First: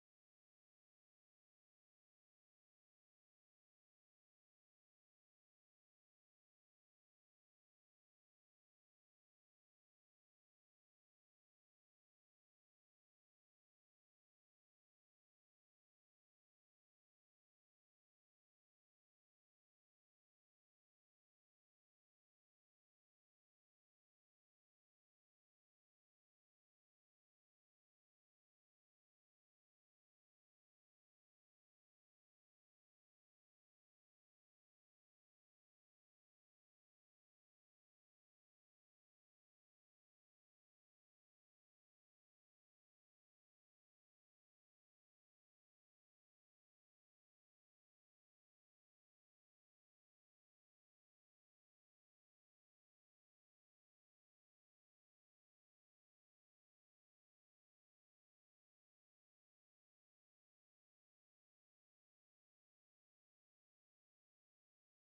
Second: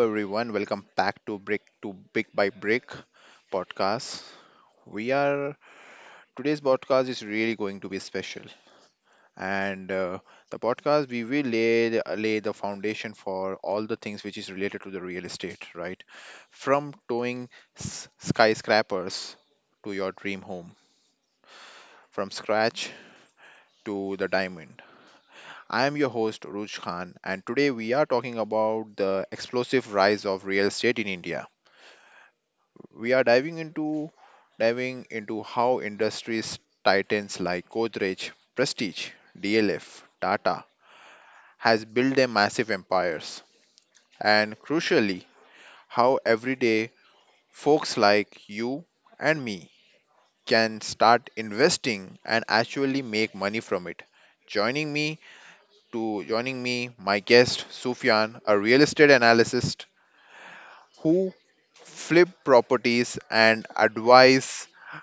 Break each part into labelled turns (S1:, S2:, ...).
S1: everyone. Welcome back to Brick to Big by Brick podcast. We are Today's podcast is really going to be special, and the podcast we will lay the foundation for all the things which is related to the real estate, right? From towing skyscrapers to your dream home, from scratch to the diamond. I am your host Ruj Khan, and today we are talking about the explosive rise of real estate in India. We are diving into how industries titans like Godrej, Prestige, DLF, Tata has built their massive empires, and crucially how everyday folks like you and me can start investing and actually make money from it. Joining me joining me, my guest Sufyan, a real estate analyst who flip properties and advise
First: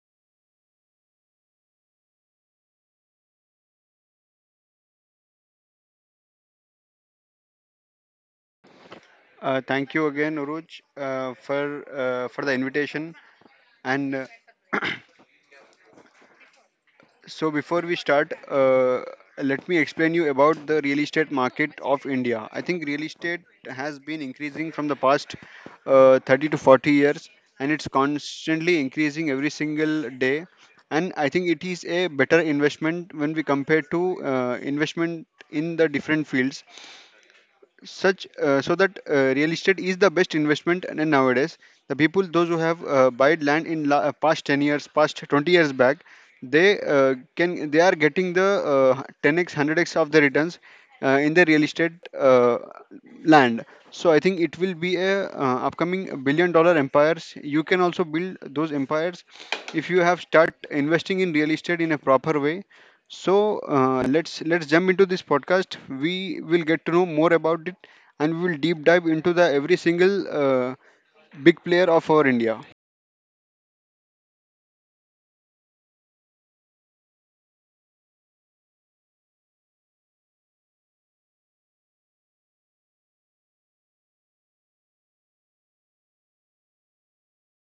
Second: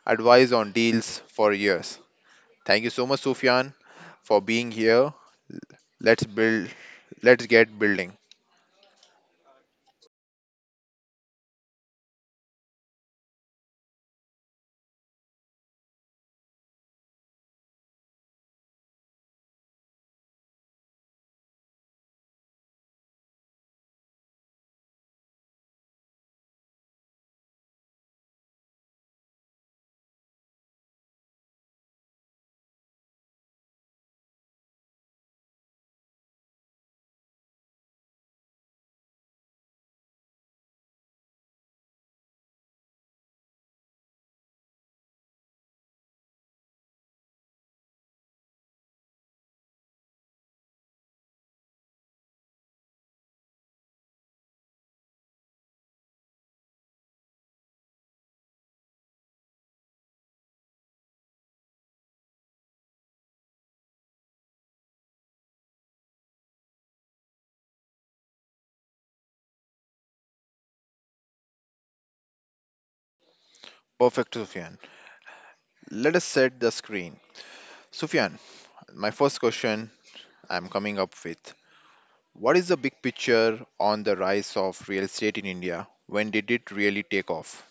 S1: advise on deals for years. Thank you so much, Sufyan, for being here. Let's build let's get building.
S2: Thank you again, Uruj, for the invitation. And so, before we start, let me explain you about the real estate market of India. I think real estate has been increasing from the past 30 to 40 years, and it's constantly increasing every single day. And I think it is a better investment when we compare to investment in the different fields such so that real estate is the best investment, and nowadays the people those who have bought land in past 10 years past 20 years back, they are getting the 10x 100x of the returns in the real estate uh, land. So I think it will be a upcoming billion dollar empires. You can also build those empires if you have start investing in real estate in a proper way. So let's jump into this podcast. We will get to know more about it, and we will deep dive into the every single big player of our India.
S1: Perfect, Sufyan. Let us set the screen. Sufyan, my first question I'm coming up with. What is the big picture on the rise of real estate in India? When did it really take off?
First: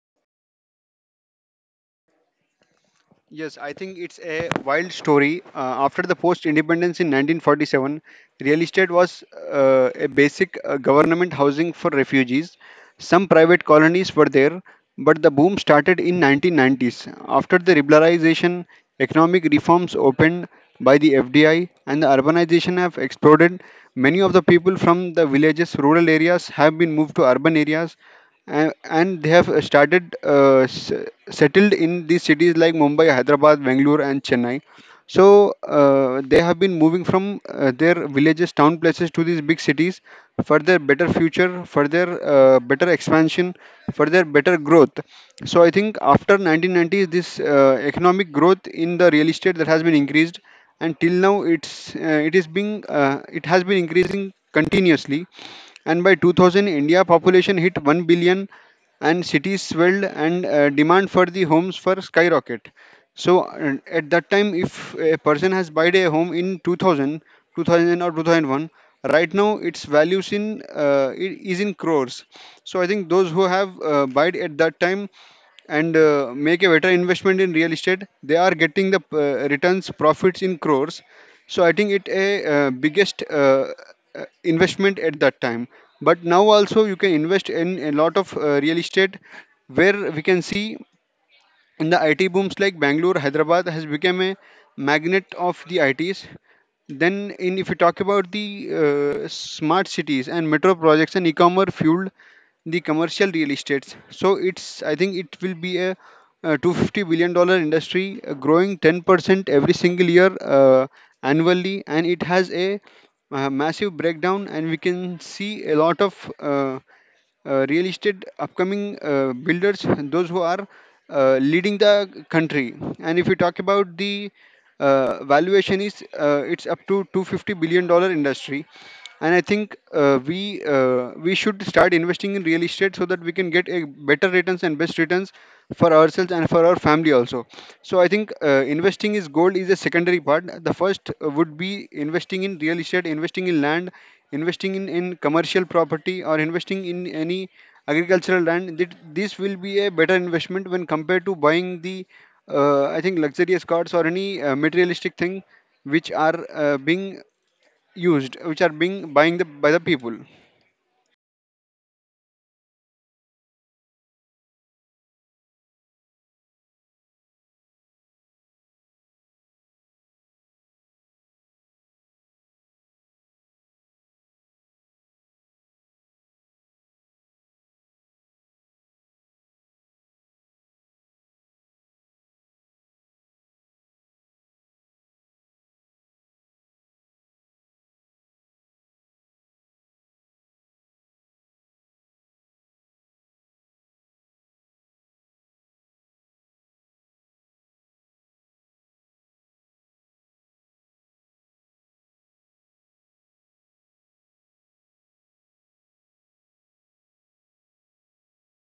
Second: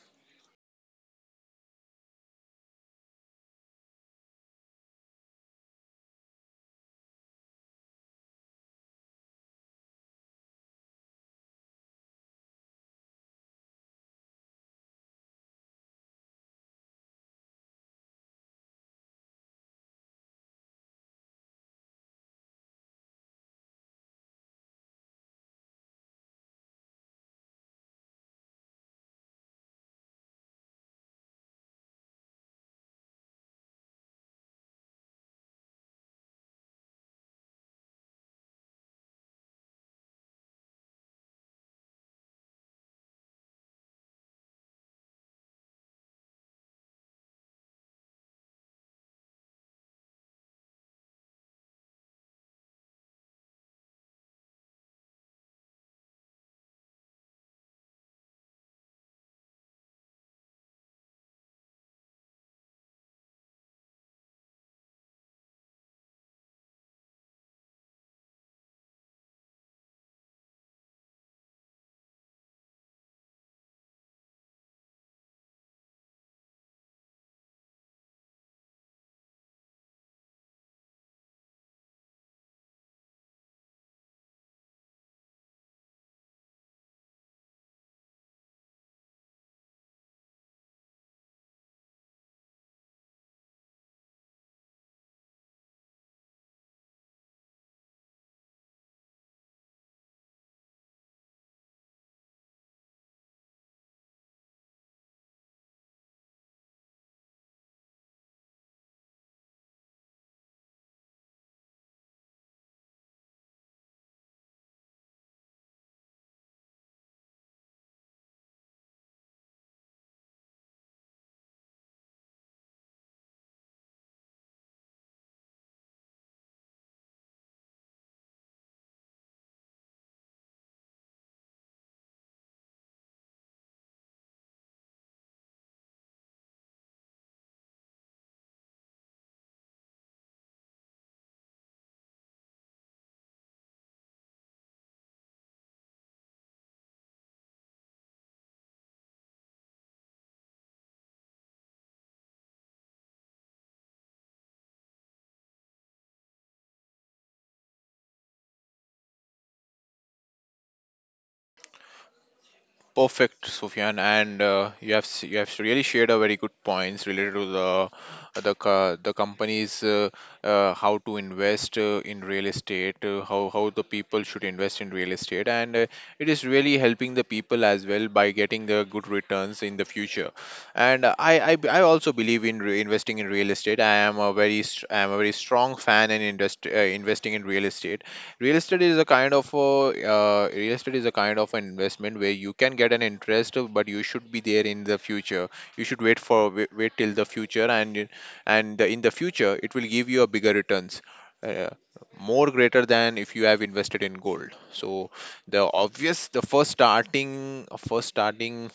S2: Yes, I think it's a wild story. After the post independence in 1947, real estate was a basic government housing for refugees. Some private colonies were there, but the boom started in 1990s. After the liberalization, economic reforms opened by the FDI, and the urbanization have exploded. Many of the people from the villages, rural areas have been moved to urban areas, and they have started settled in these cities like Mumbai, Hyderabad, Bangalore, and Chennai. So they have been moving from their villages, town places to these big cities for their better future, for their better expansion, for their better growth. So I think after 1990s, this economic growth in the real estate that has been increased, and till now it's it is being it has been increasing continuously. And by 2000, India population hit 1 billion, and cities swelled, and demand for the homes for skyrocket. So at that time, if a person has bought a home in 2000 or 2001, right now its values is in crores. So I think those who have bought at that time and make a better investment in real estate, they are getting the returns profits in crores. So I think it a biggest investment at that time. But now also you can invest in a lot of real estate where we can see in the IT booms like Bangalore. Hyderabad has become a magnet of the ITs. Then, in if you talk about the smart cities and metro projects and e-commerce fueled the commercial real estates. So it's I think it will be a, $250 billion industry growing 10% every single year annually, and it has a, massive breakdown, and we can see a lot of real estate upcoming builders, those who are leading the country. And if you talk about the valuation is it's up to $250 billion industry, and I think we should start investing in real estate so that we can get a better returns and best returns for ourselves and for our family also. So I think investing is gold is a secondary part. The first would be investing in real estate, investing in land, investing in commercial property, or investing in any agricultural land, that this will be a better investment when compared to buying the I think luxurious cars or any materialistic thing which are being used which are being buying the by the people.
S1: Perfect, Sufyan, and you have you have really shared a very good points related to the companies, how to invest in real estate, how the people should invest in real estate, and it is really helping the people as well by getting the good returns in the future. And I also believe in investing in real estate. I am a very strong fan in industry, investing in real estate. Real estate is a kind of a, Real estate is a kind of an investment where you can get an interest, but you should be there in the future. You should wait till the future, and in the future it will give you a bigger returns, uh, more greater than if you have invested in gold. So the first starting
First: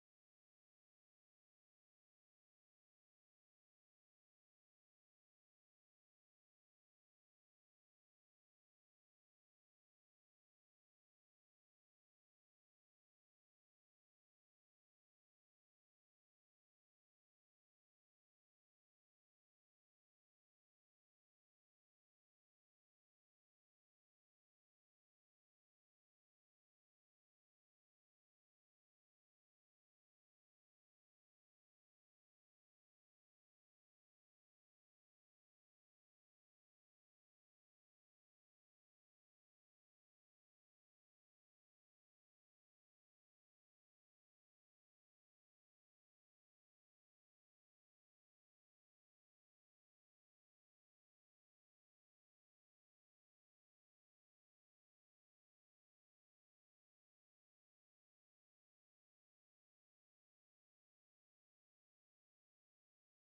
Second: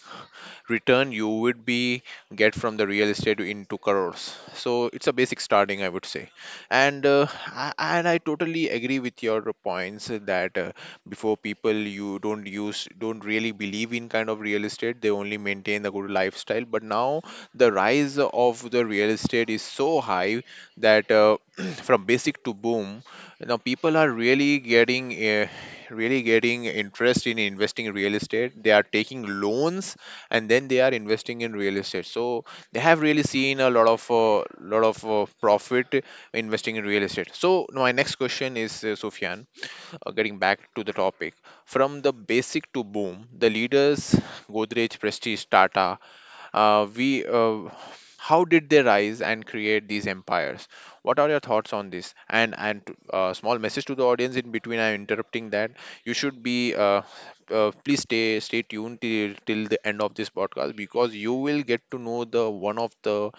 S1: return you would be get from the real estate into crores. So it's a basic starting, I would say. And and I totally agree with your points that, before, people you don't use don't really believe in kind of real estate. They only maintain the good lifestyle. But now the rise of the real estate is so high that, from basic to boom, now people are really getting interest in investing in real estate. They are taking loans, and then they are investing in real estate. So they have really seen a lot of, profit investing in real estate. So my next question is, Sufyan, getting back to the topic, from the basic to boom, the leaders Godrej, Prestige, Tata, we how did they rise and create these empires? What are your thoughts on this? And, small message to the audience in between, I'm interrupting that you should be please stay tuned till the end of this podcast, because you will get to know the one of the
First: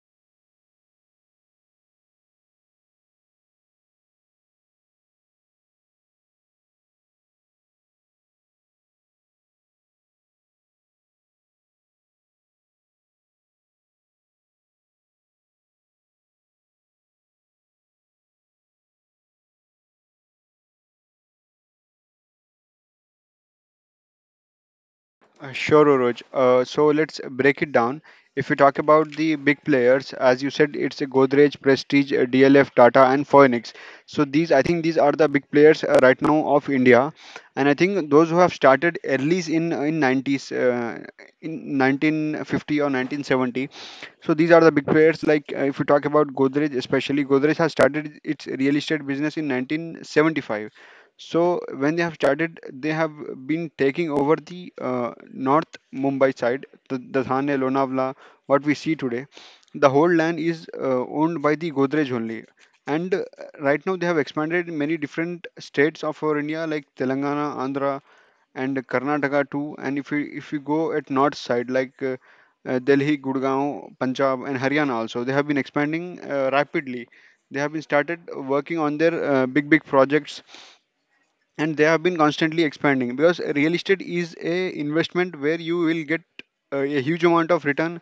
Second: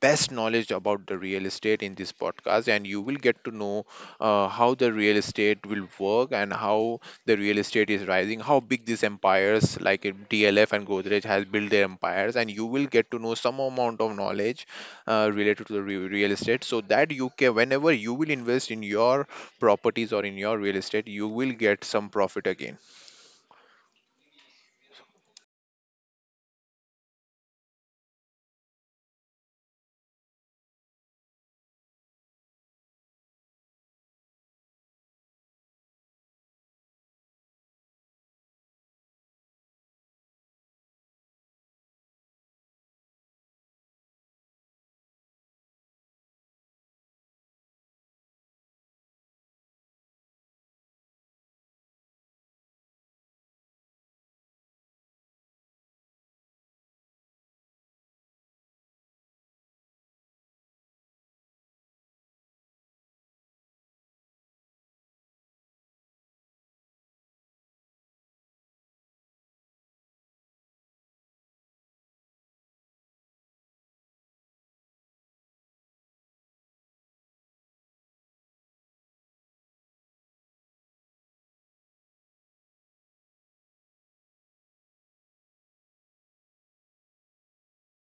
S1: best knowledge about the real estate in this podcast. And you will get to know how the real estate will work, and how the real estate is rising, how big these empires like in DLF and Godrej has built their empires, and you will get to know some amount of knowledge related to the real estate, so that you can, whenever you will invest in your properties or in your real estate, you will get some profit again.
S2: Sure, Oroj. So let's break it down. If we talk about the big players, as you said, it's a Godrej, Prestige, DLF, Tata, and Phoenix. So these I think these are the big players right now of India. And I think those who have started early in 90s, in 1950 or 1970, so these are the big players. Like if we talk about Godrej, especially Godrej has started its real estate business in 1975. So when they have started, they have been taking over the North Mumbai side, the Thane, Lonavala, what we see today. The whole land is owned by the Godrej only. And right now they have expanded in many different states of our India like Telangana, Andhra, and Karnataka too. And if we go at north side like Delhi, Gurgaon, Punjab, and Haryana also, they have been expanding rapidly. They have been started working on their big big projects, and they have been constantly expanding because real estate is a investment where you will get a huge amount of return,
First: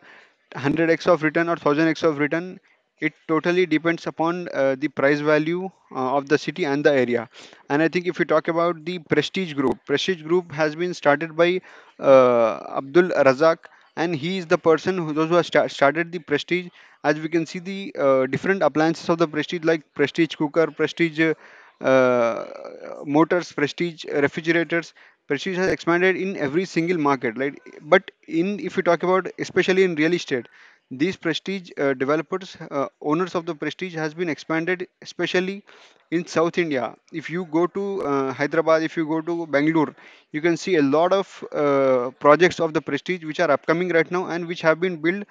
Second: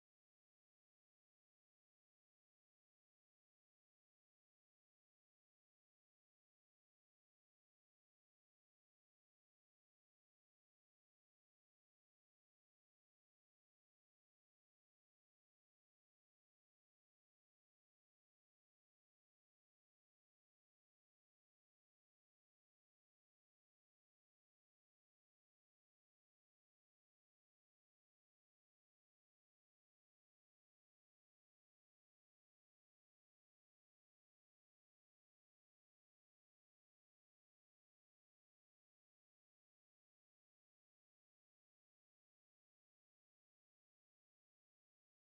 S2: 100x of return or 1000x of return. It totally depends upon the price value of the city and the area. And I think if you talk about the Prestige Group has been started by Abdul Razak, and he is the person who those who have started the Prestige. As we can see the different appliances of the Prestige like Prestige cooker, Prestige uh, motors, Prestige, refrigerators. Prestige has expanded in every single market, right? But in if you talk about especially in real estate, these Prestige developers, owners of the Prestige, has been expanded especially in South India. If you go to Hyderabad, if you go to Bangalore, you can see a lot of projects of the Prestige which are upcoming right now and which have been built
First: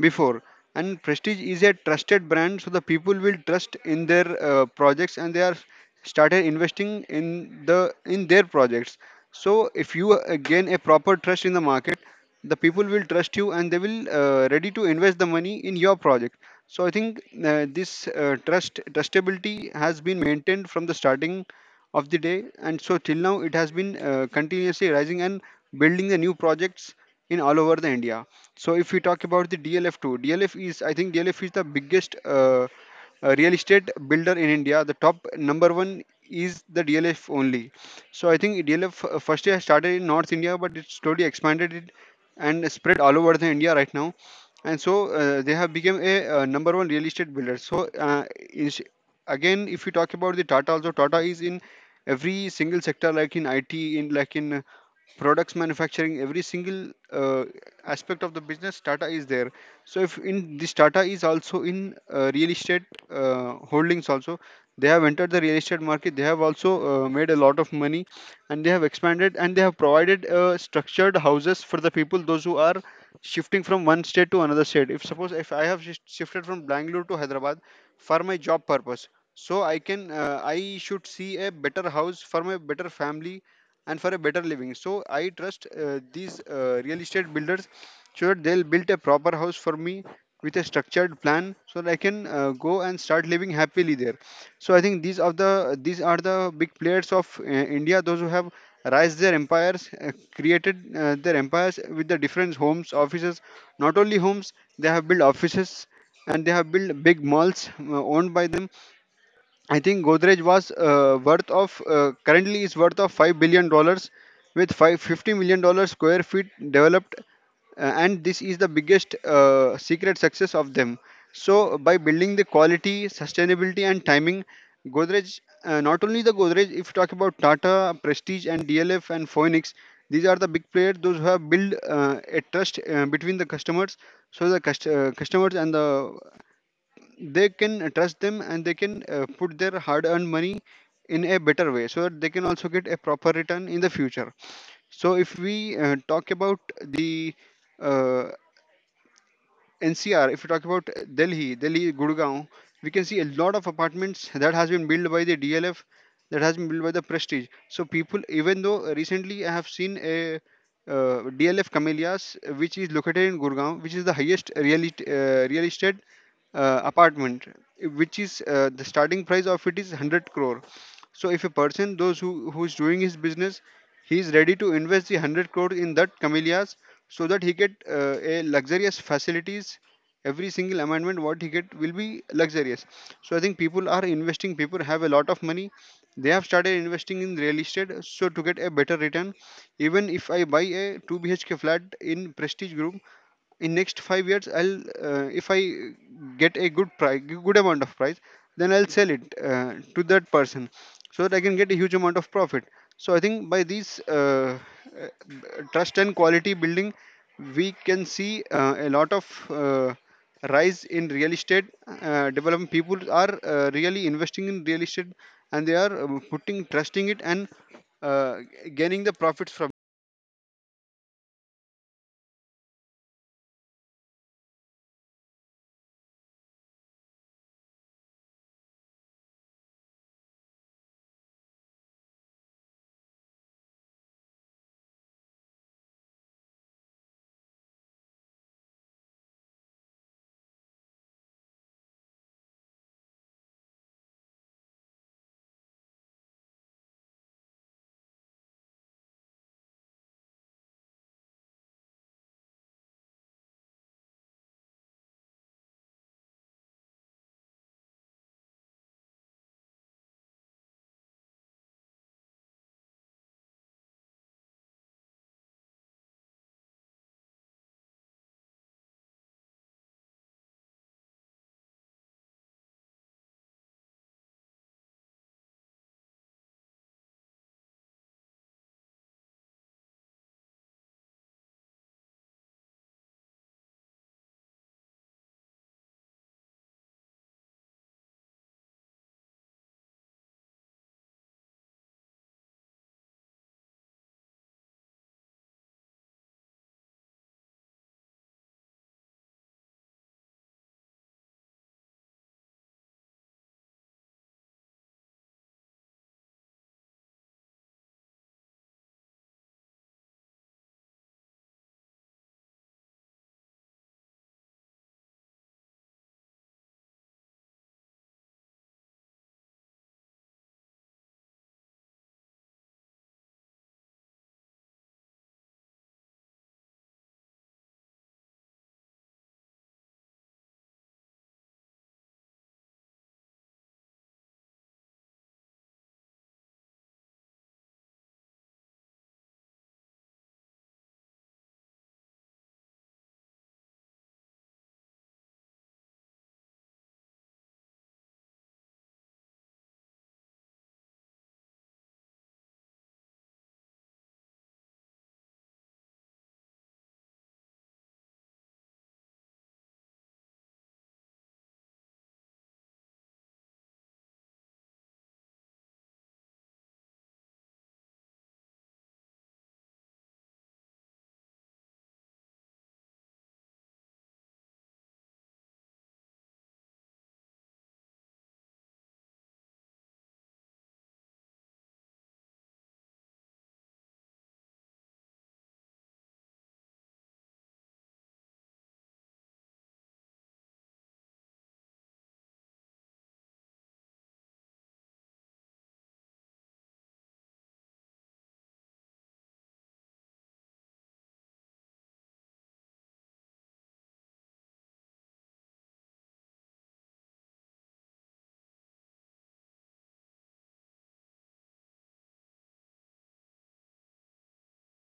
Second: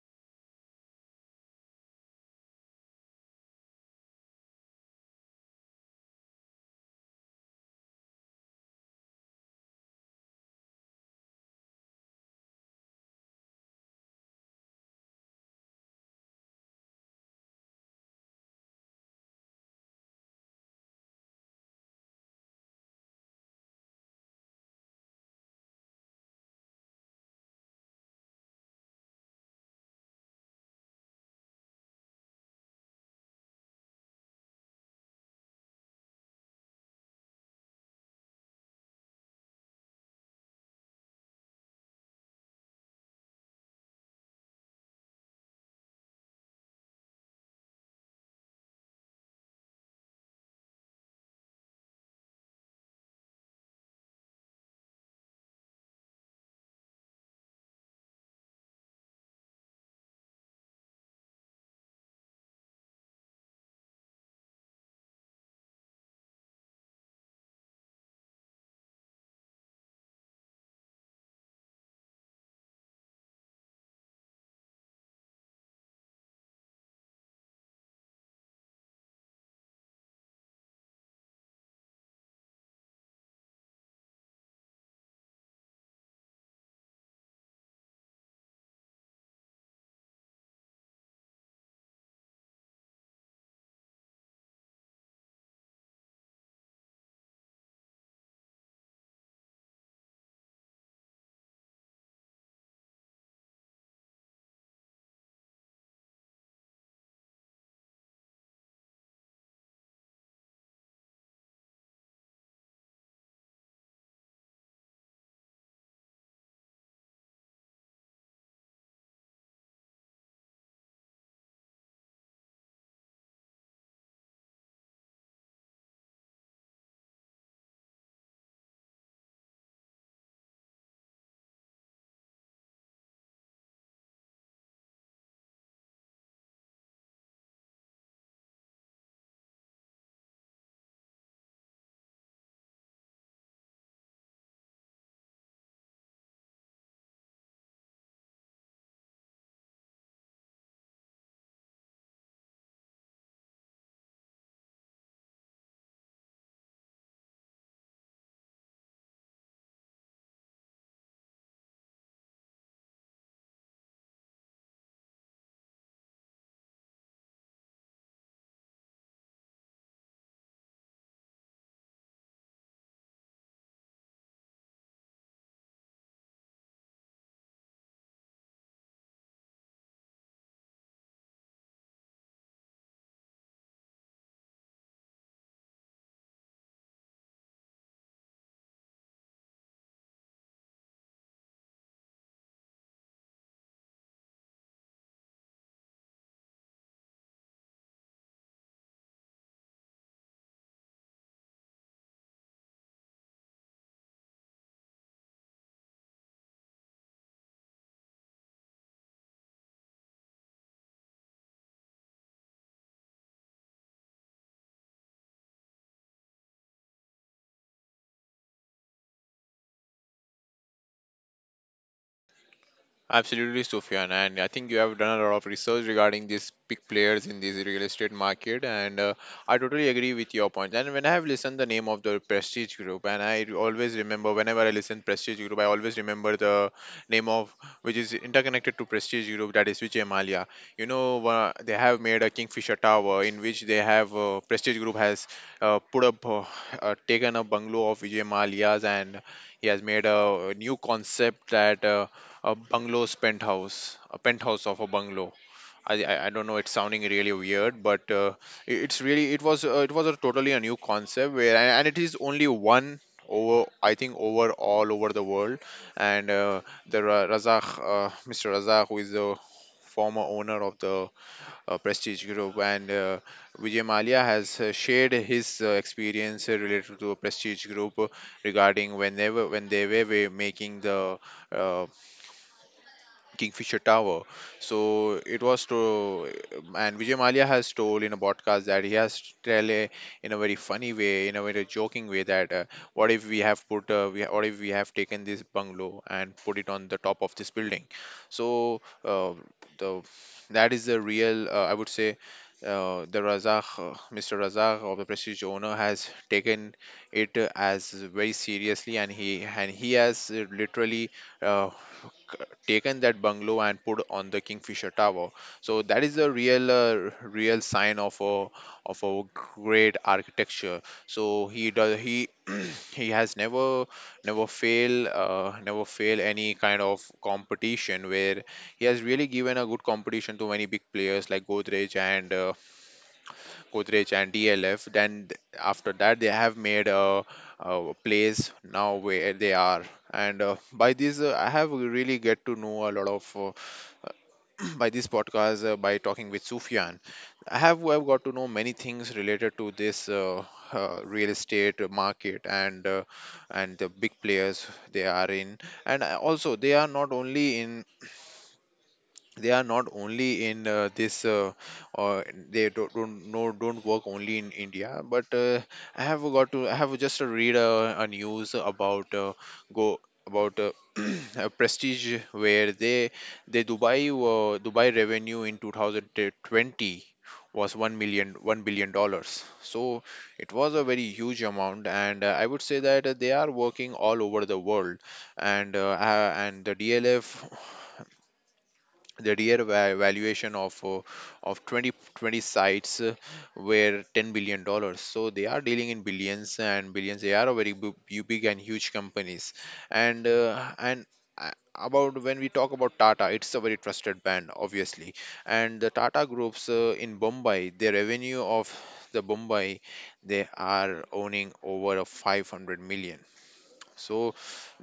S2: before, and Prestige is a trusted brand, so the people will trust in their projects, and they are started investing in their projects. So if you gain a proper trust in the market, the people will trust you, and they will ready to invest the money in your project. So I think this trust trustability has been maintained from the starting of the day, and so till now it has been continuously rising and building the new projects in all over the India. So if we talk about the DLF2, DLF is, I think, DLF is the biggest a real estate builder in India. The top number one is the DLF only. So I think DLF first year started in North India, but it slowly expanded it and spread all over the India right now. And so they have become a number one real estate builder. Is, Again, if you talk about the Tata, also Tata is in every single sector, like in IT, in like in products manufacturing every single aspect of the business Tata is there. So if in this Tata is also in real estate holdings also. They have entered the real estate market. They have also made a lot of money, and they have expanded, and they have provided structured houses for the people those who are shifting from one state to another state. If suppose if I have shifted from Bangalore to Hyderabad for my job purpose, so I should see a better house for my better family and for a better living. So I trust these real estate builders so that they'll build a proper house for me with a structured plan so that I can go and start living happily there. So I think these are the big players of India, those who have raised their empires, created their empires with the different homes, offices. Not only homes, they have built offices, and they have built big malls owned by them. I think Godrej was worth of currently is worth of $5 billion, with $550 million square feet developed, and this is the biggest secret success of them. So by building the quality, sustainability, and timing, Godrej, not only the Godrej. If you talk about Tata, Prestige, and DLF and Phoenix, these are the big players. Those who have built a trust between the customers, so the customers and the they can trust them, and they can put their hard earned money in a better way so that they can also get a proper return in the future. So if we talk about the uh, NCR, if you talk about Delhi, Delhi, Gurgaon, we can see a lot of apartments that has been built by the DLF, that has been built by the Prestige. So people, even though recently I have seen a DLF Camellias, which is located in Gurgaon, which is the highest real estate apartment, which is the starting price of it is 100 crore. So if a person those who who's doing his business, he is ready to invest the 100 crore in that camellias so that he get a luxurious facilities. Every single amendment what he get will be luxurious. So I think people are investing. People have a lot of money. They have started investing in real estate so to get a better return. Even if I buy a two BHK flat in Prestige Group, in next 5 years I'll, if I get a good price good amount of price, then I'll sell it to that person so that I can get a huge amount of profit. So I think by these uh, trust and quality building, we can see a lot of rise in real estate development. People are really investing in real estate, and they are putting trusting it and uh, gaining the profits from.
S1: Absolutely, Sufyan, and I think you have done a lot of research regarding these big players in this real estate market, and I totally agree with your point. And when I have listened the name of the Prestige Group, and I always remember whenever I listen Prestige Group, I always remember the name of which is interconnected to Prestige Group, that is Vijay Malia. You know, they have made a Kingfisher Tower in which they have, Prestige Group has, put up, taken a bungalow of Vijay Malia's, and he has made a new concept that. A bungalow's penthouse, a penthouse of a bungalow. I don't know. It's sounding really weird, but it's really, it was, it was a totally a new concept where, and it is only one over, I think, over all over the world. And Razak, Mr. Razak, who is the former owner of the Prestige Group, and Vijay Malia has shared his experience related to Prestige Group, regarding whenever when they were making the uh, Kingfisher Tower. So it was to, and Vijay Malia has told in a podcast that he has tell a, in a very funny way, in a very joking way that, what if we have put, what if we have taken this bungalow and put it on the top of this building. So the that is the real, I would say. The Razak, Mr. Razak of the Prestige owner has taken it, as very seriously, and he has literally uh, taken that bungalow and put on the Kingfisher Tower. So that is a real, real sign of a great architecture. So he he has never fail any kind of competition, where he has really given a good competition to many big players like Godrej and DLF. Then after that, they have made a place now where they are. And by this, I have really get to know a lot of, by this podcast, by talking with Sufyan. I've got to know many things related to this, real estate market, and the big players they are in. And, also, they are not only in, they are not only in this or they don't work only in India. But I have got to, I have just read a news about, go about a Prestige where they, Dubai revenue in 2020 was one million one billion dollars. So it was a very huge amount, and I would say that they are working all over the world. And the DLF, the real valuation of, of 2020 sites, were $10 billion. So they are dealing in billions and billions. They are a very big and huge companies. And uh, about, when we talk about Tata, it's a very trusted brand, obviously. And the Tata groups, in Bombay, the revenue of the bombay they are owning over a 500 million. So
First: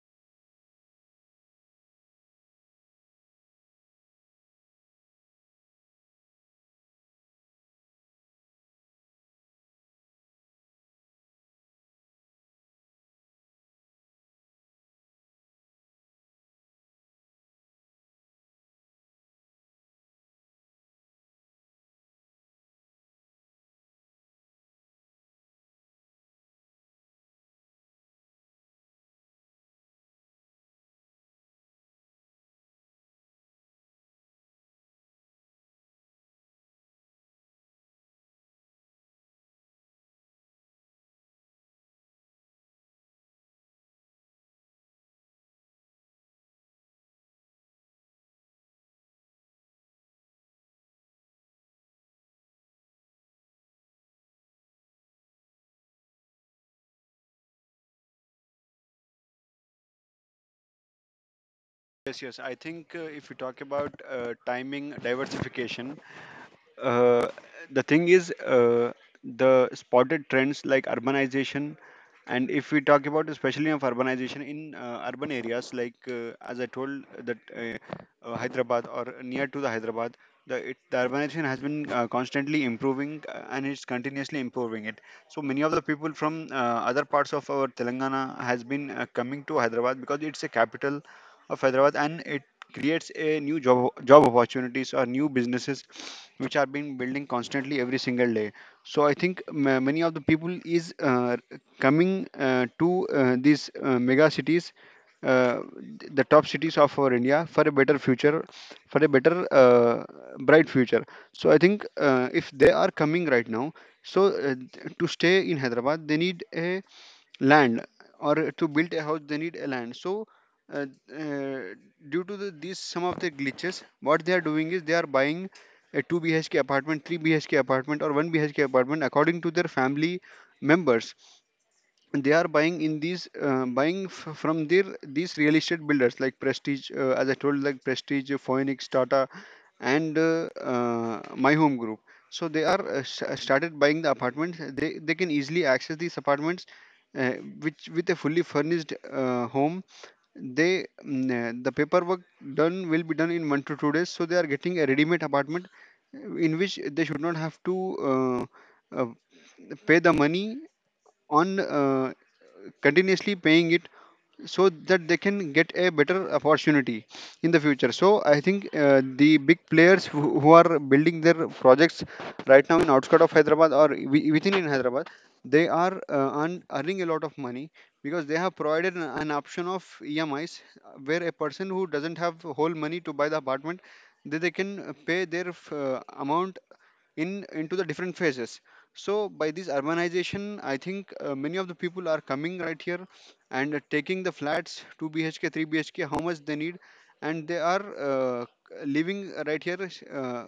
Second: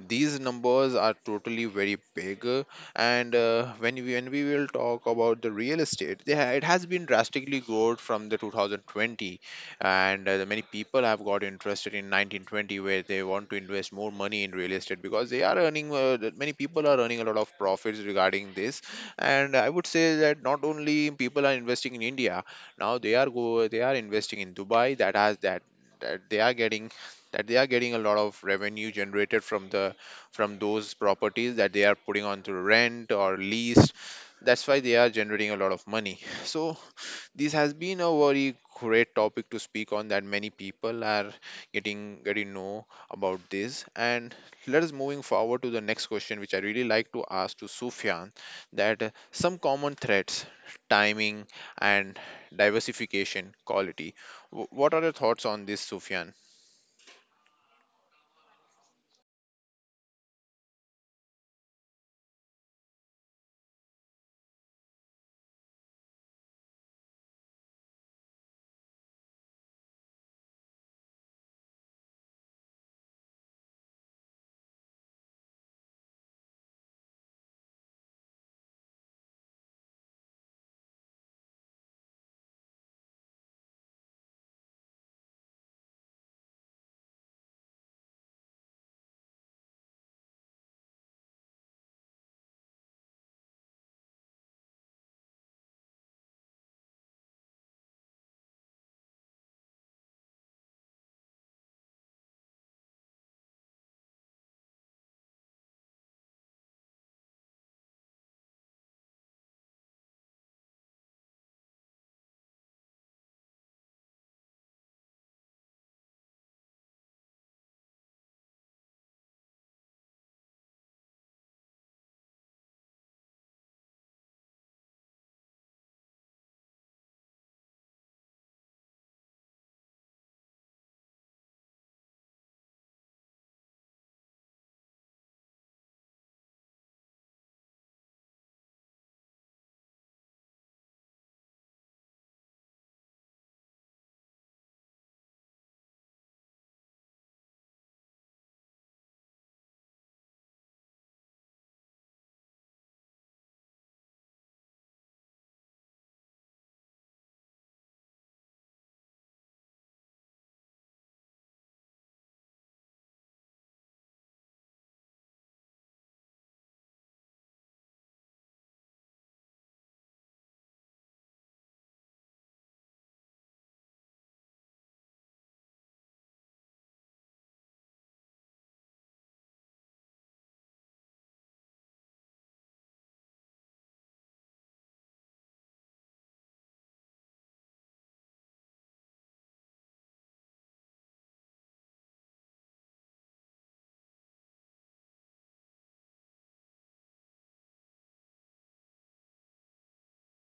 S1: these numbers are totally very big, and when we will talk about the real estate, they, it has been drastically growth from the 2020. And the many people have got interested in 1920, where they want to invest more money in real estate because they are earning, that many people are earning a lot of profits regarding this. And I would say that not only people are investing in India, now they are go they are investing in Dubai. That they are getting, a lot of revenue generated from, the from those properties that they are putting on to rent or lease. That's why they are generating a lot of money. So this has been a very great topic to speak on. That many people are getting know about this. And let us moving forward to the next question, which I really like to ask to Sufyan, that, some common threats: timing, and diversification, quality. What are your thoughts on this, Sufyan?
S2: Yes, yes. I think if you talk about timing diversification, uh, the thing is the spotted trends like urbanization, and if we talk about especially of urbanization in urban areas, like as I told that Hyderabad or near to the Hyderabad, the urbanization has been constantly improving and it's continuously improving it. So many of the people from other parts of our Telangana has been coming to Hyderabad because it's a capital of Hyderabad, and it creates a new job opportunities or new businesses which are being building constantly every single day. So I think ma many of the people is coming to these mega cities. Uh, the top cities of our India for a better future, for a better bright future. So I think if they are coming right now, so to stay in Hyderabad, they need a land, or to build a house they need a land. So uh, uh, due to these some of the glitches what they are doing is they are buying a 2 bhk apartment, 3 bhk apartment, or 1 bhk apartment according to their family members. They are buying in these from their these real estate builders like Prestige, as I told, like Prestige, Phoenix, Tata, and My Home Group. So they are started buying the apartments. They can easily access these apartments uh, which with a fully furnished home. They the paperwork done will be done in 1 to 2 days, so they are getting a ready-made apartment in which they should not have to uh, uh, pay the money on continuously paying it, so that they can get a better opportunity in the future. So I think the big players who are building their projects right now in outskirts of Hyderabad or within in Hyderabad, they are earning a lot of money because they have provided an option of EMIs, where a person who doesn't have whole money to buy the apartment, they can pay their amount in into the different phases. So by this urbanization, I think many of the people are coming right here, and taking the flats, 2 bhk, 3 bhk, how much they need, and they are uh, living right here.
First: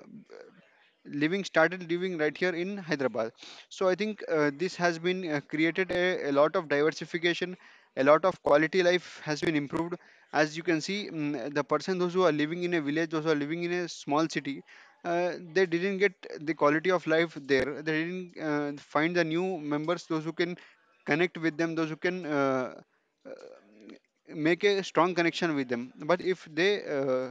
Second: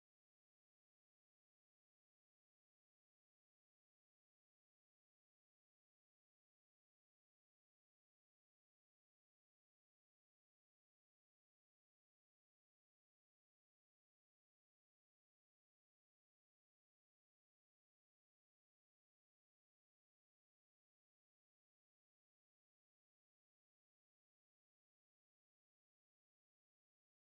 S2: Living Started living right here in Hyderabad. So I think this has been created a lot of diversification. A lot of quality life has been improved. As you can see, the person those who are living in a village, those who are living in a small city, they didn't get the quality of life there. They didn't find the new members those who can connect with them, those who can make a strong connection with them. But if they uh,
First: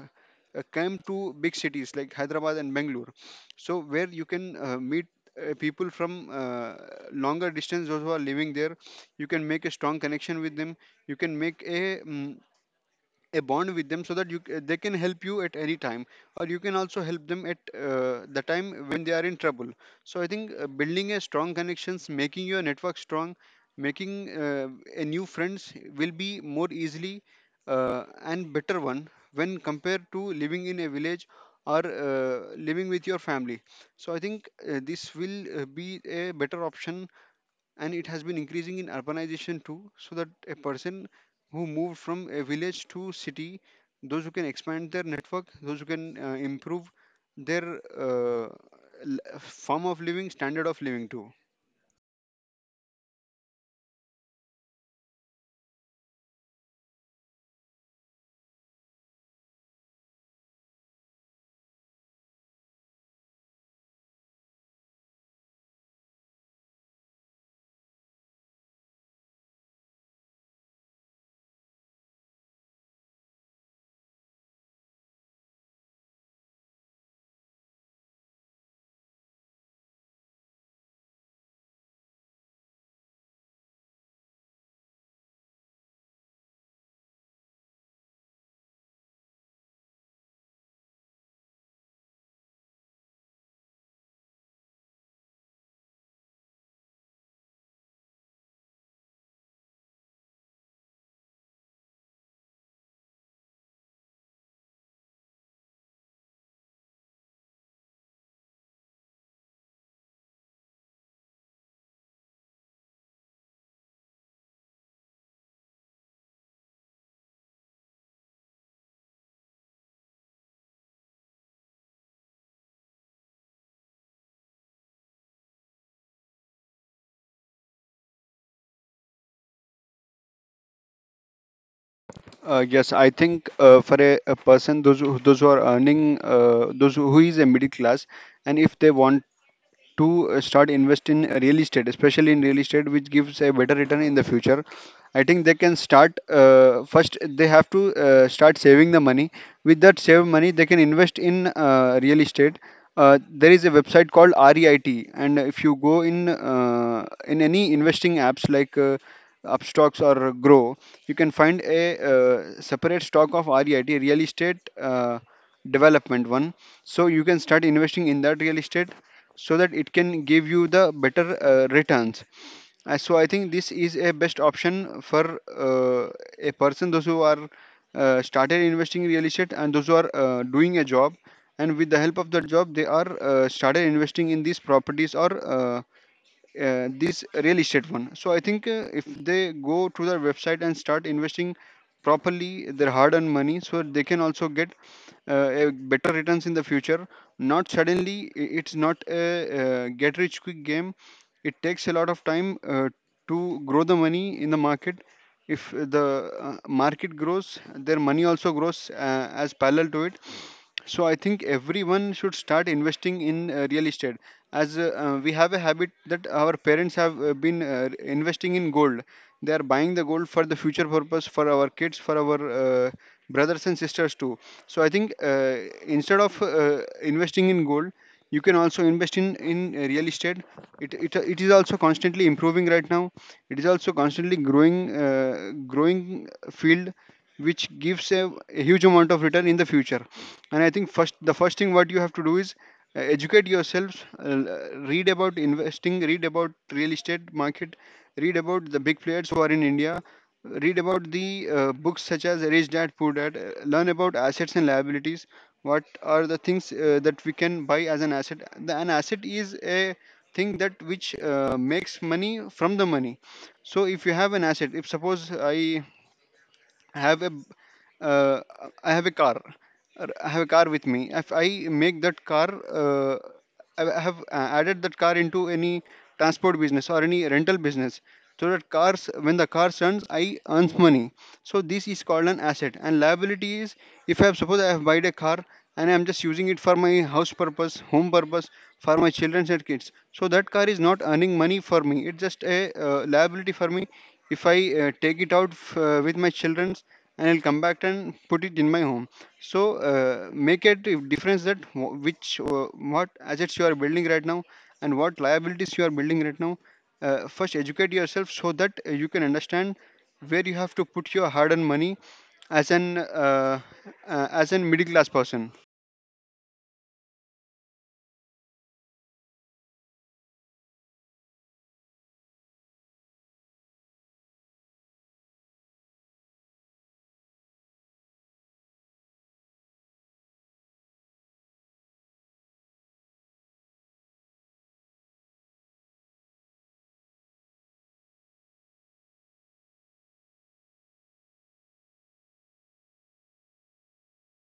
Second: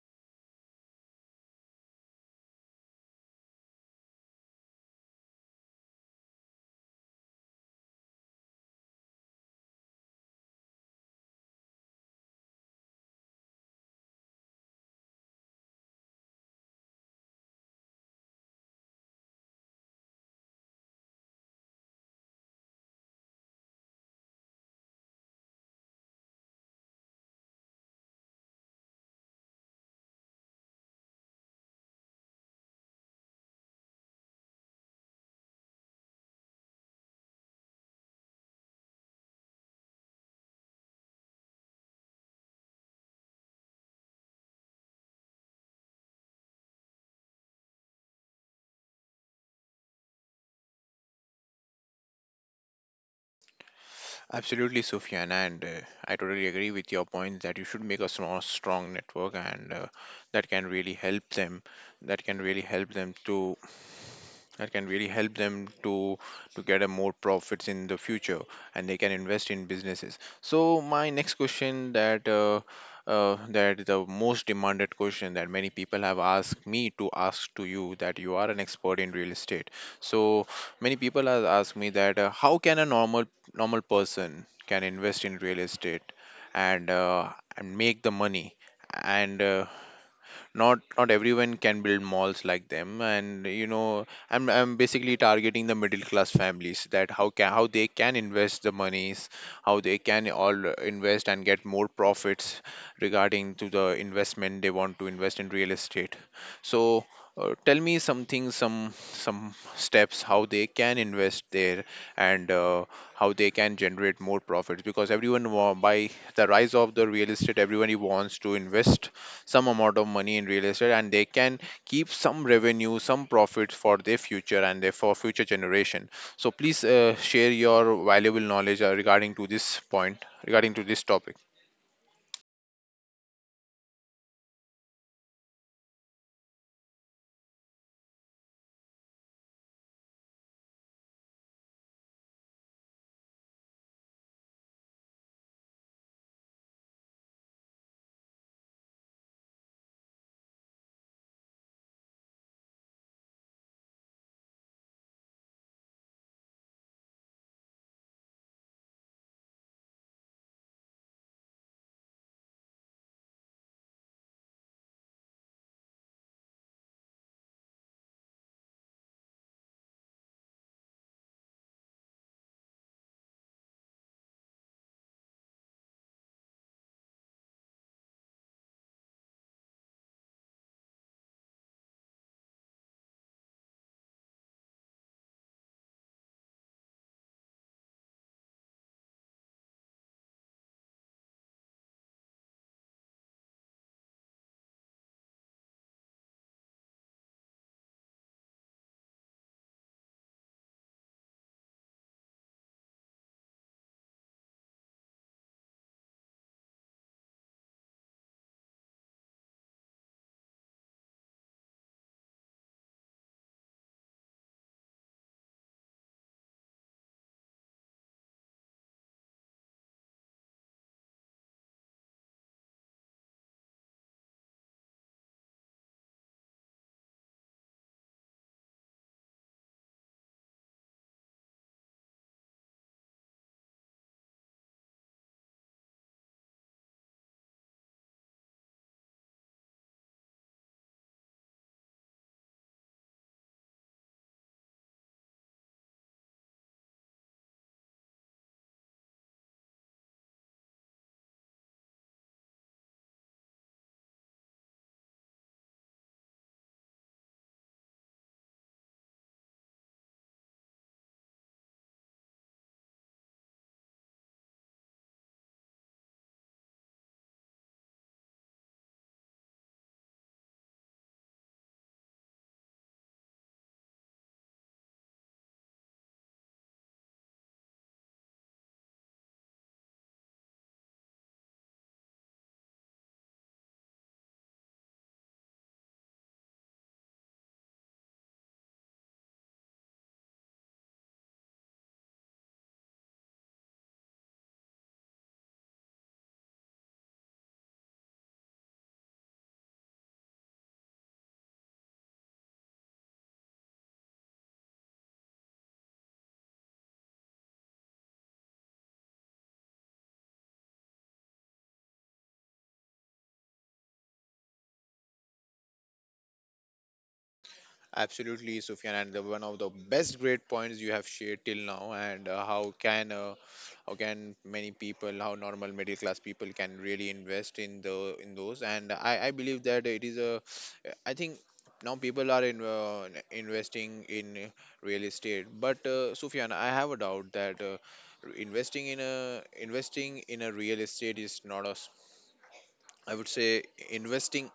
S2: uh, come to big cities like Hyderabad and Bangalore, so where you can meet people from longer distance those who are living there, you can make a strong connection with them. You can make a mm a bond with them so that they can help you at any time, or you can also help them at the time when they are in trouble. So I think building a strong connections, making your network strong, making a new friends will be more easily and better one when compared to living in a village or living with your family. So I think this will be a better option, and it has been increasing in urbanization too, so that a person who moved from a village to city, those who can expand their network, those who can improve their form of living, standard of living too.
S1: Absolutely, Sufyan, and I totally agree with your point that you should make a small, strong network, and that can really help them. That can really help them to that can really help them to get a more profits in the future, and they can invest in businesses. So my next question, that that the most demanded question that many people have asked me to ask to you, that you are an expert in real estate, so many people have asked me that how can a normal person can invest in real estate, and uh, and make the money, and not everyone can build malls like them. And you know, I'm basically targeting the middle class families, that how can how they can invest the monies, how they can all invest and get more profits regarding to the investment they want to invest in real estate. So tell me something, some steps how they can invest there, and how they can generate more profits, because by the rise of the real estate everyone wants to invest some amount of money in real estate, and they can keep some revenue, some profits for their future and their for future generation. So please share your valuable knowledge regarding to this point, regarding to this topic.
S2: Yes, I think for a person those who are earning, those who is a middle class, and if they want to start invest in real estate, especially in real estate which gives a better return in the future, I think they can start first they have to start saving the money. With that saved money they can invest in real estate. There is a website called REIT, and if you go in any investing apps like Upstocks or Grow, you can find a separate stock of REIT, real estate development one. So you can start investing in that real estate so that it can give you the better returns. So I think this is a best option for uh, a person those who are started investing in real estate, and those who are doing a job, and with the help of the job they are started investing in these properties or uh, this real estate one. So I think if they go to their website and start investing properly their hard-earned money, so they can also get a better returns in the future. Not suddenly, it's not a get-rich-quick game. It takes a lot of time to grow the money in the market. If the market grows, their money also grows as parallel to it. So I think everyone should start investing in real estate. As we have a habit that our parents have been investing in gold. They are buying the gold for the future purpose, for our kids, for our brothers and sisters too. So I think instead of investing in gold, you can also invest in real estate. It is also constantly improving right now. It is also constantly growing, growing field, which gives a huge amount of return in the future. And I think first the first thing what you have to do is educate yourselves. Read about investing, read about real estate market, read about the big players who are in India. Read about the books such as Rich Dad Poor Dad. Learn about assets and liabilities. What are the things that we can buy as an asset? An asset is a thing that which makes money from the money. So if you have an asset, if suppose I have a b- uh, I have a car, or I have a car with me. If I make that car, I have added that car into any transport business or any rental business, so that cars, when the car runs, I earn money. So this is called an asset. And liability is, if I have, suppose I have bought a car, and I am just using it for my house purpose, home purpose, for my children and kids. So that car is not earning money for me. It's just a liability for me. If I take it out with my children and I'll come back and put it in my home. So make it a difference that wh- which what assets you are building right now, and what liabilities you are building right now. First educate yourself so that you can understand where you have to put your hard-earned money as an as a middle class person.
S1: Absolutely, Sufyan, and the, one of the best great points you have shared till now. And how can many people, how normal middle class people can really invest in the in those, and I believe that it is a, I think now people are in, investing in real estate. But Sufyan, I have a doubt that investing in a real estate is not a I would say investing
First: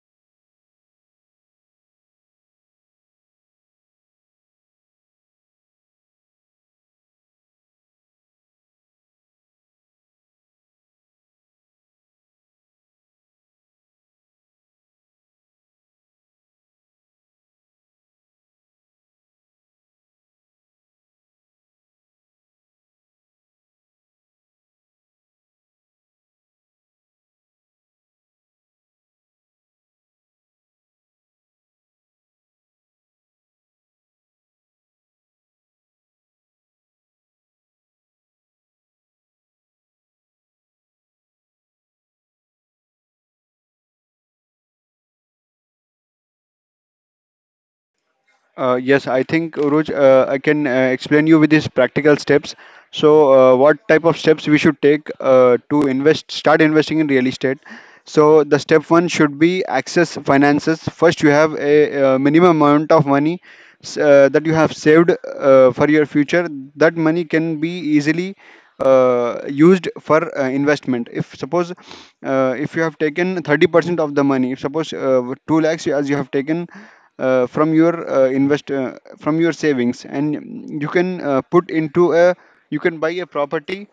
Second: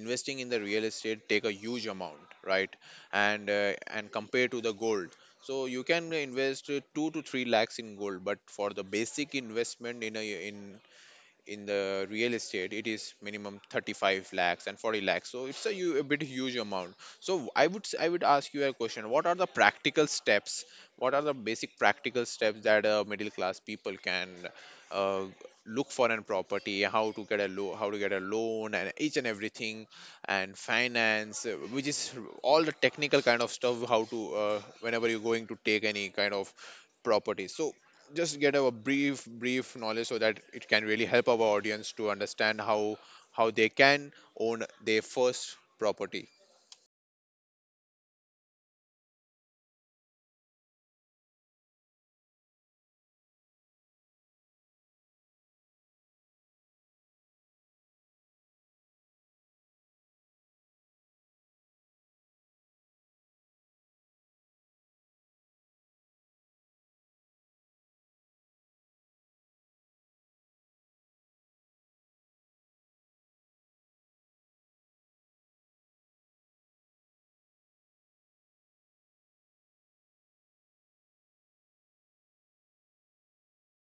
S1: in the real estate take a huge amount, right? And compare to the gold, so you can invest 2 to 3 lakhs in gold, but for the basic investment in a in the real estate it is minimum 35 lakhs and 40 lakhs, so it's a, a bit huge amount. So I would ask you a question, what are the practical steps, what are the basic practical steps that middle class people can uh, look for in property, how to get a how to get a loan and each and everything, and finance, which is all the technical kind of stuff, how to whenever you're going to take any kind of property. So just get a brief knowledge so that it can really help our audience to understand how they can own their first property.
S2: Yes, I think Uruj, I can explain you with these practical steps. So, what type of steps we should take to invest, start investing in real estate? So, the step one should be access finances. First, you have a, minimum amount of money that you have saved for your future. That money can be easily used for investment. If suppose if you have taken 30% of the money, if suppose 2 lakhs as you have taken from your savings, and you can put into a you can buy a property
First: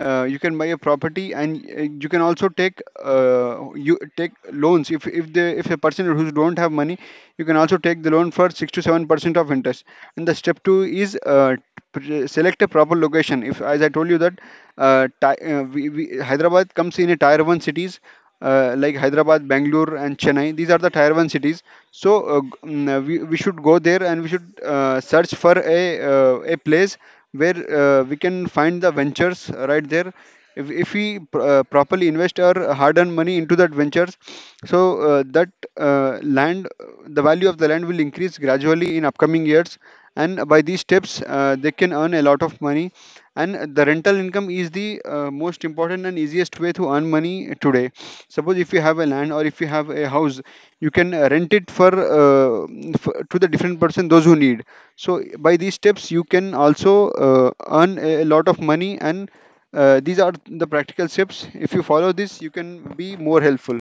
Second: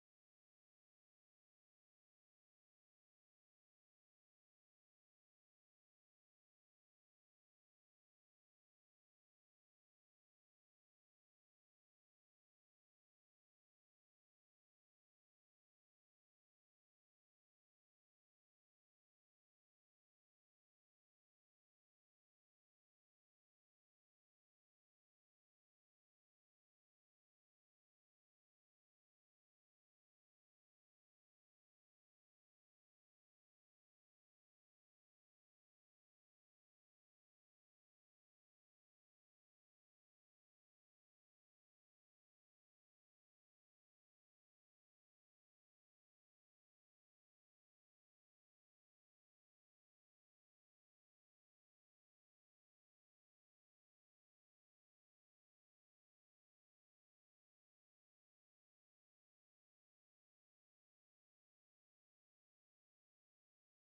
S2: you can buy a property and you can also take you take loans if a person who don't have money, you can also take the loan for 6 to 7% of interest. And the step 2 is select a proper location, if as I told you that Hyderabad comes in a tier 1 cities, like Hyderabad, Bangalore, and Chennai. These are the tier one cities. So we should go there and we should search for a place where we can find the ventures right there. If we properly invest our hard-earned money into that ventures, so that land, the value of the land will increase gradually in upcoming years, and by these steps, they can earn a lot of money. And the rental income is the most important and easiest way to earn money today. Suppose if you have a land or if you have a house, you can rent it for, f to the different person those who need. So by these steps, you can also earn a lot of money. And these are the practical steps. If you follow this, you can be more helpful.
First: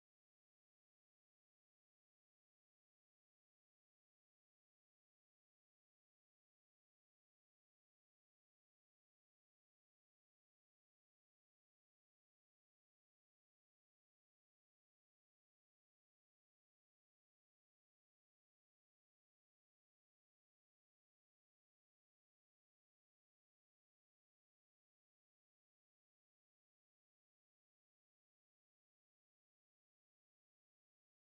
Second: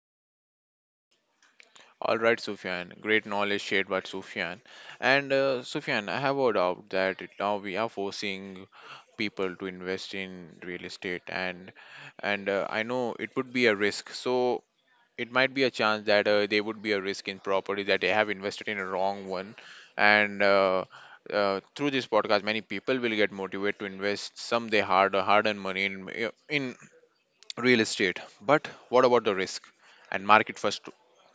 S1: All right, Sufyan, great knowledge shared by Sufyan. And Sufyan, I have a doubt that now we are forcing people to invest in real estate, and and I know it would be a risk, so it might be a chance that there would be a risk in property, that they have invested in a wrong one. And through this podcast many people will get motivated to invest some they hard earned money in in real estate. But what about the risk and market first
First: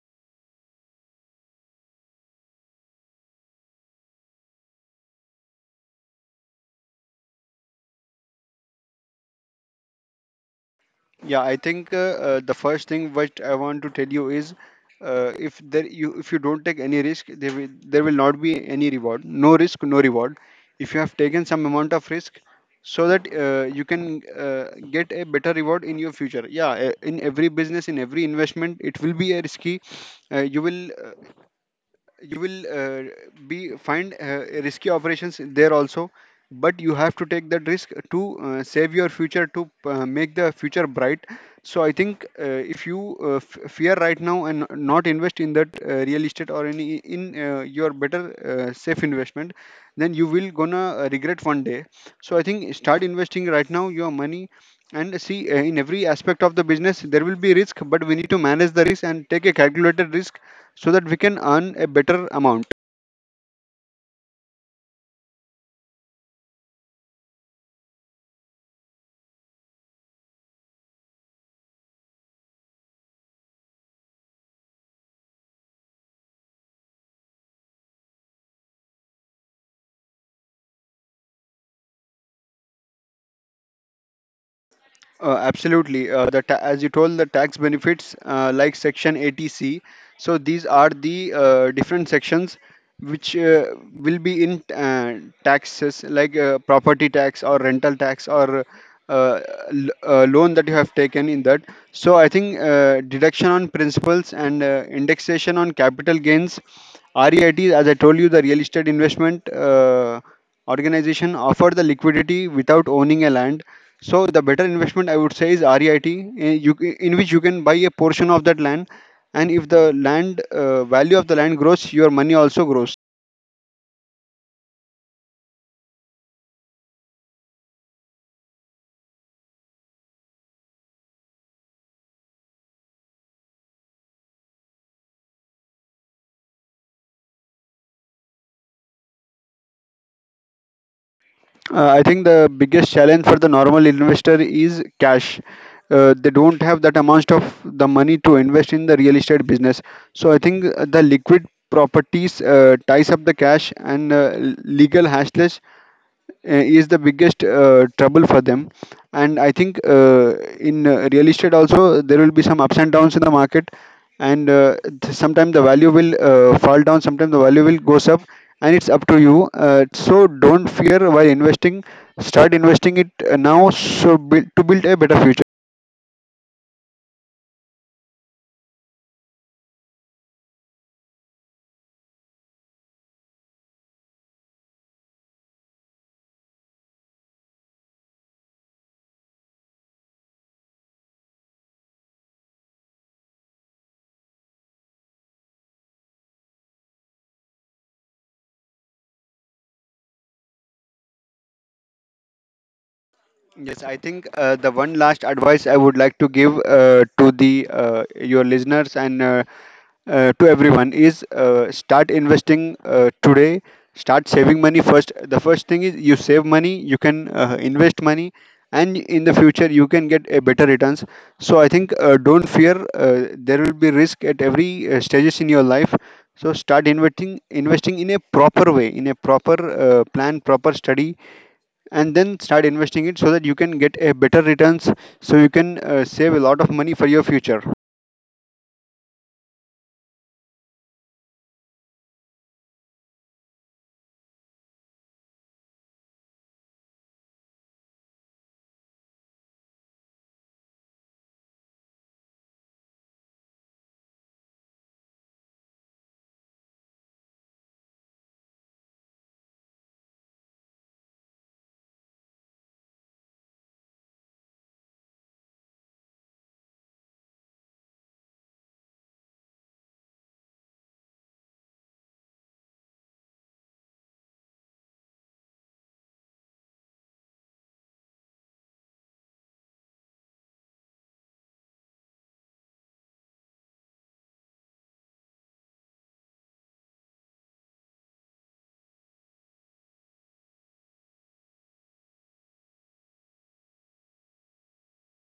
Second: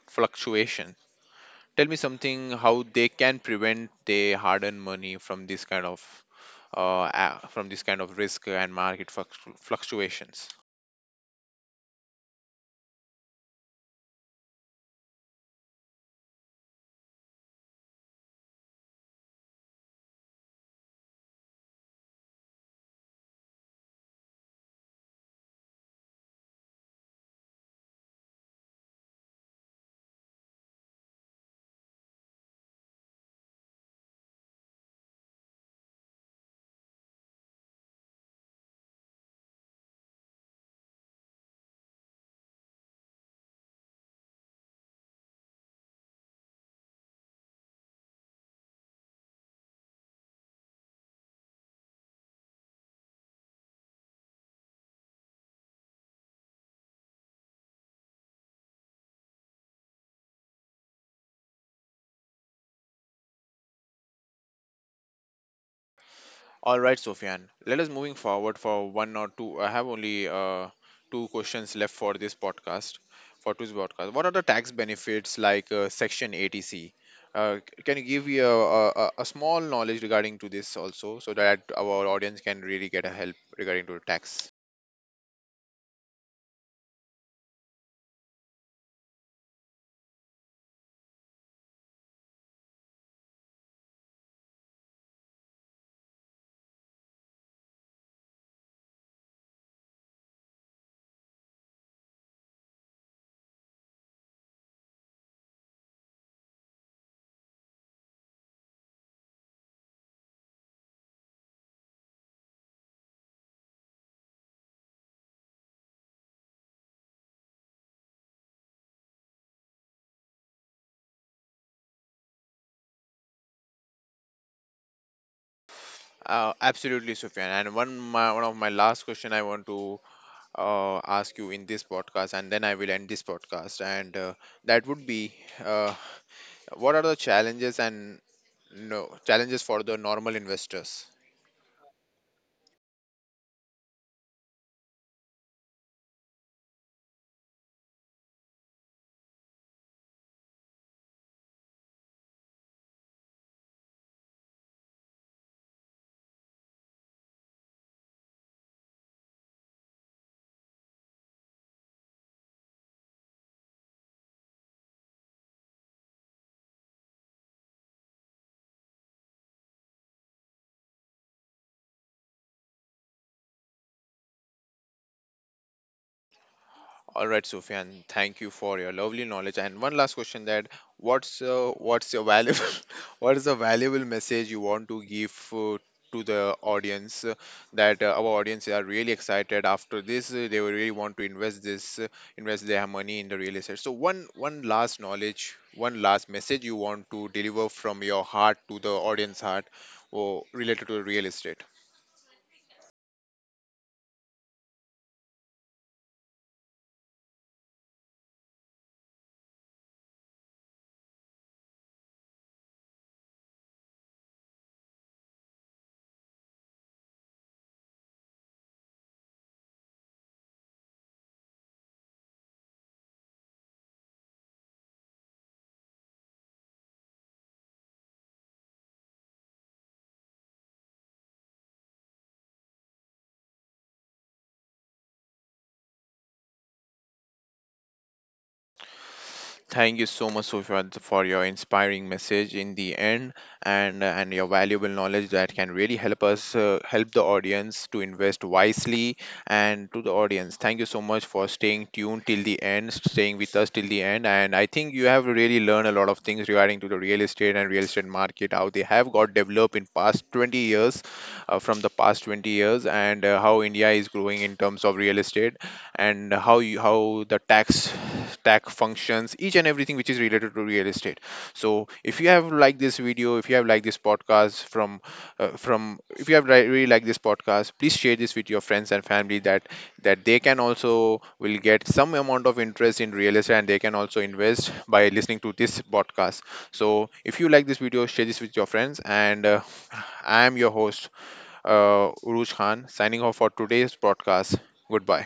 S1: fluctuation? Tell me something, how they can prevent their hard earned money from this kind of from this kind of risk and market fluctuations.
S2: Yeah, I think the first thing what I want to tell you is if you don't take any risk, there will not be any reward. No risk, no reward. If you have taken some amount of risk, so that you can get a better reward in your future. Yeah, in every business, in every investment, it will be a risky. Uh, you will. uh, you will be find risky operations there also, but you have to take that risk to save your future, to make the future bright. So I think if you fear right now and not invest in that real estate or any in your better safe investment, then you will gonna regret one day. So I think start investing right now your money, and see in every aspect of the business there will be risk, but we need to manage the risk and take a calculated risk so that we can earn a better amount.
S1: All right, Sofyan. Let us moving forward for one or two. I have only two questions left for this podcast, for today's podcast. What are the tax benefits like Section 80C? Can you give me a, a small knowledge regarding to this also, so that our audience can really get a help regarding to tax?
S2: Absolutely. As you told, the tax benefits like Section 80C. So these are the different sections which will be in taxes like property tax or rental tax or uh, loan that you have taken in that. So I think deduction on principals and indexation on capital gains, REITs, as I told you, the real estate investment. Organization offer the liquidity without owning a land. So the better investment I would say is REIT, in which you can buy a portion of that land, and if the land value of the land grows, your money also grows.
S1: Absolutely, Sufyan. And one my, one of my last question I want to ask you in this podcast, and then I will end this podcast. And That would be, uh, what are the challenges and no, challenges for the normal investors.
S2: I think the biggest challenge for the normal investor is cash. They don't have that amount of the money to invest in the real estate business. So I think the liquid properties ties up the cash and legal hassles is the biggest trouble for them. And I think in real estate also there will be some ups and downs in the market, and sometimes the value will fall down, sometimes the value will goes up, and it's up to you. So don't fear while investing, start investing it now, so build, to build a better future.
S1: All right, Sufyan, thank you for your lovely knowledge. And one last question, that what's your valuable what is the valuable message you want to give to the audience, that our audience are really excited. After this they will really want to invest this, invest their money in the real estate. So one last knowledge, one last message you want to deliver from your heart to the audience heart, or related to real estate.
S2: Yes, I think the one last advice I would like to give to the your listeners and to everyone is start investing today. Start saving money first, the first thing is you save money, you can invest money, and in the future you can get a better returns. So I think don't fear, there will be risk at every stages in your life. So start investing, in a proper way, in a proper plan, proper study, and then start investing it so that you can get a better returns, so you can save a lot of money for your future.
S1: Thank you so much, Sufyan, for your inspiring message in the end, and your valuable knowledge that can really help us help the audience to invest wisely. And to the audience, thank you so much for staying tuned till the end, staying with us till the end. And I think you have really learned a lot of things regarding to the real estate and real estate market, how they have got developed in past 20 years, from the past 20 years, and how India is growing in terms of real estate, and how you, how the tax tax functions, each and everything which is related to real estate. So if you have liked this video, if you have liked this podcast from if you have really liked this podcast, please share this with your friends and family, that that they can also will get some amount of interest in real estate, and they can also invest by listening to this podcast. So if you like this video, share this with your friends. And I am your host, Uruj Khan, signing off for today's podcast. Goodbye.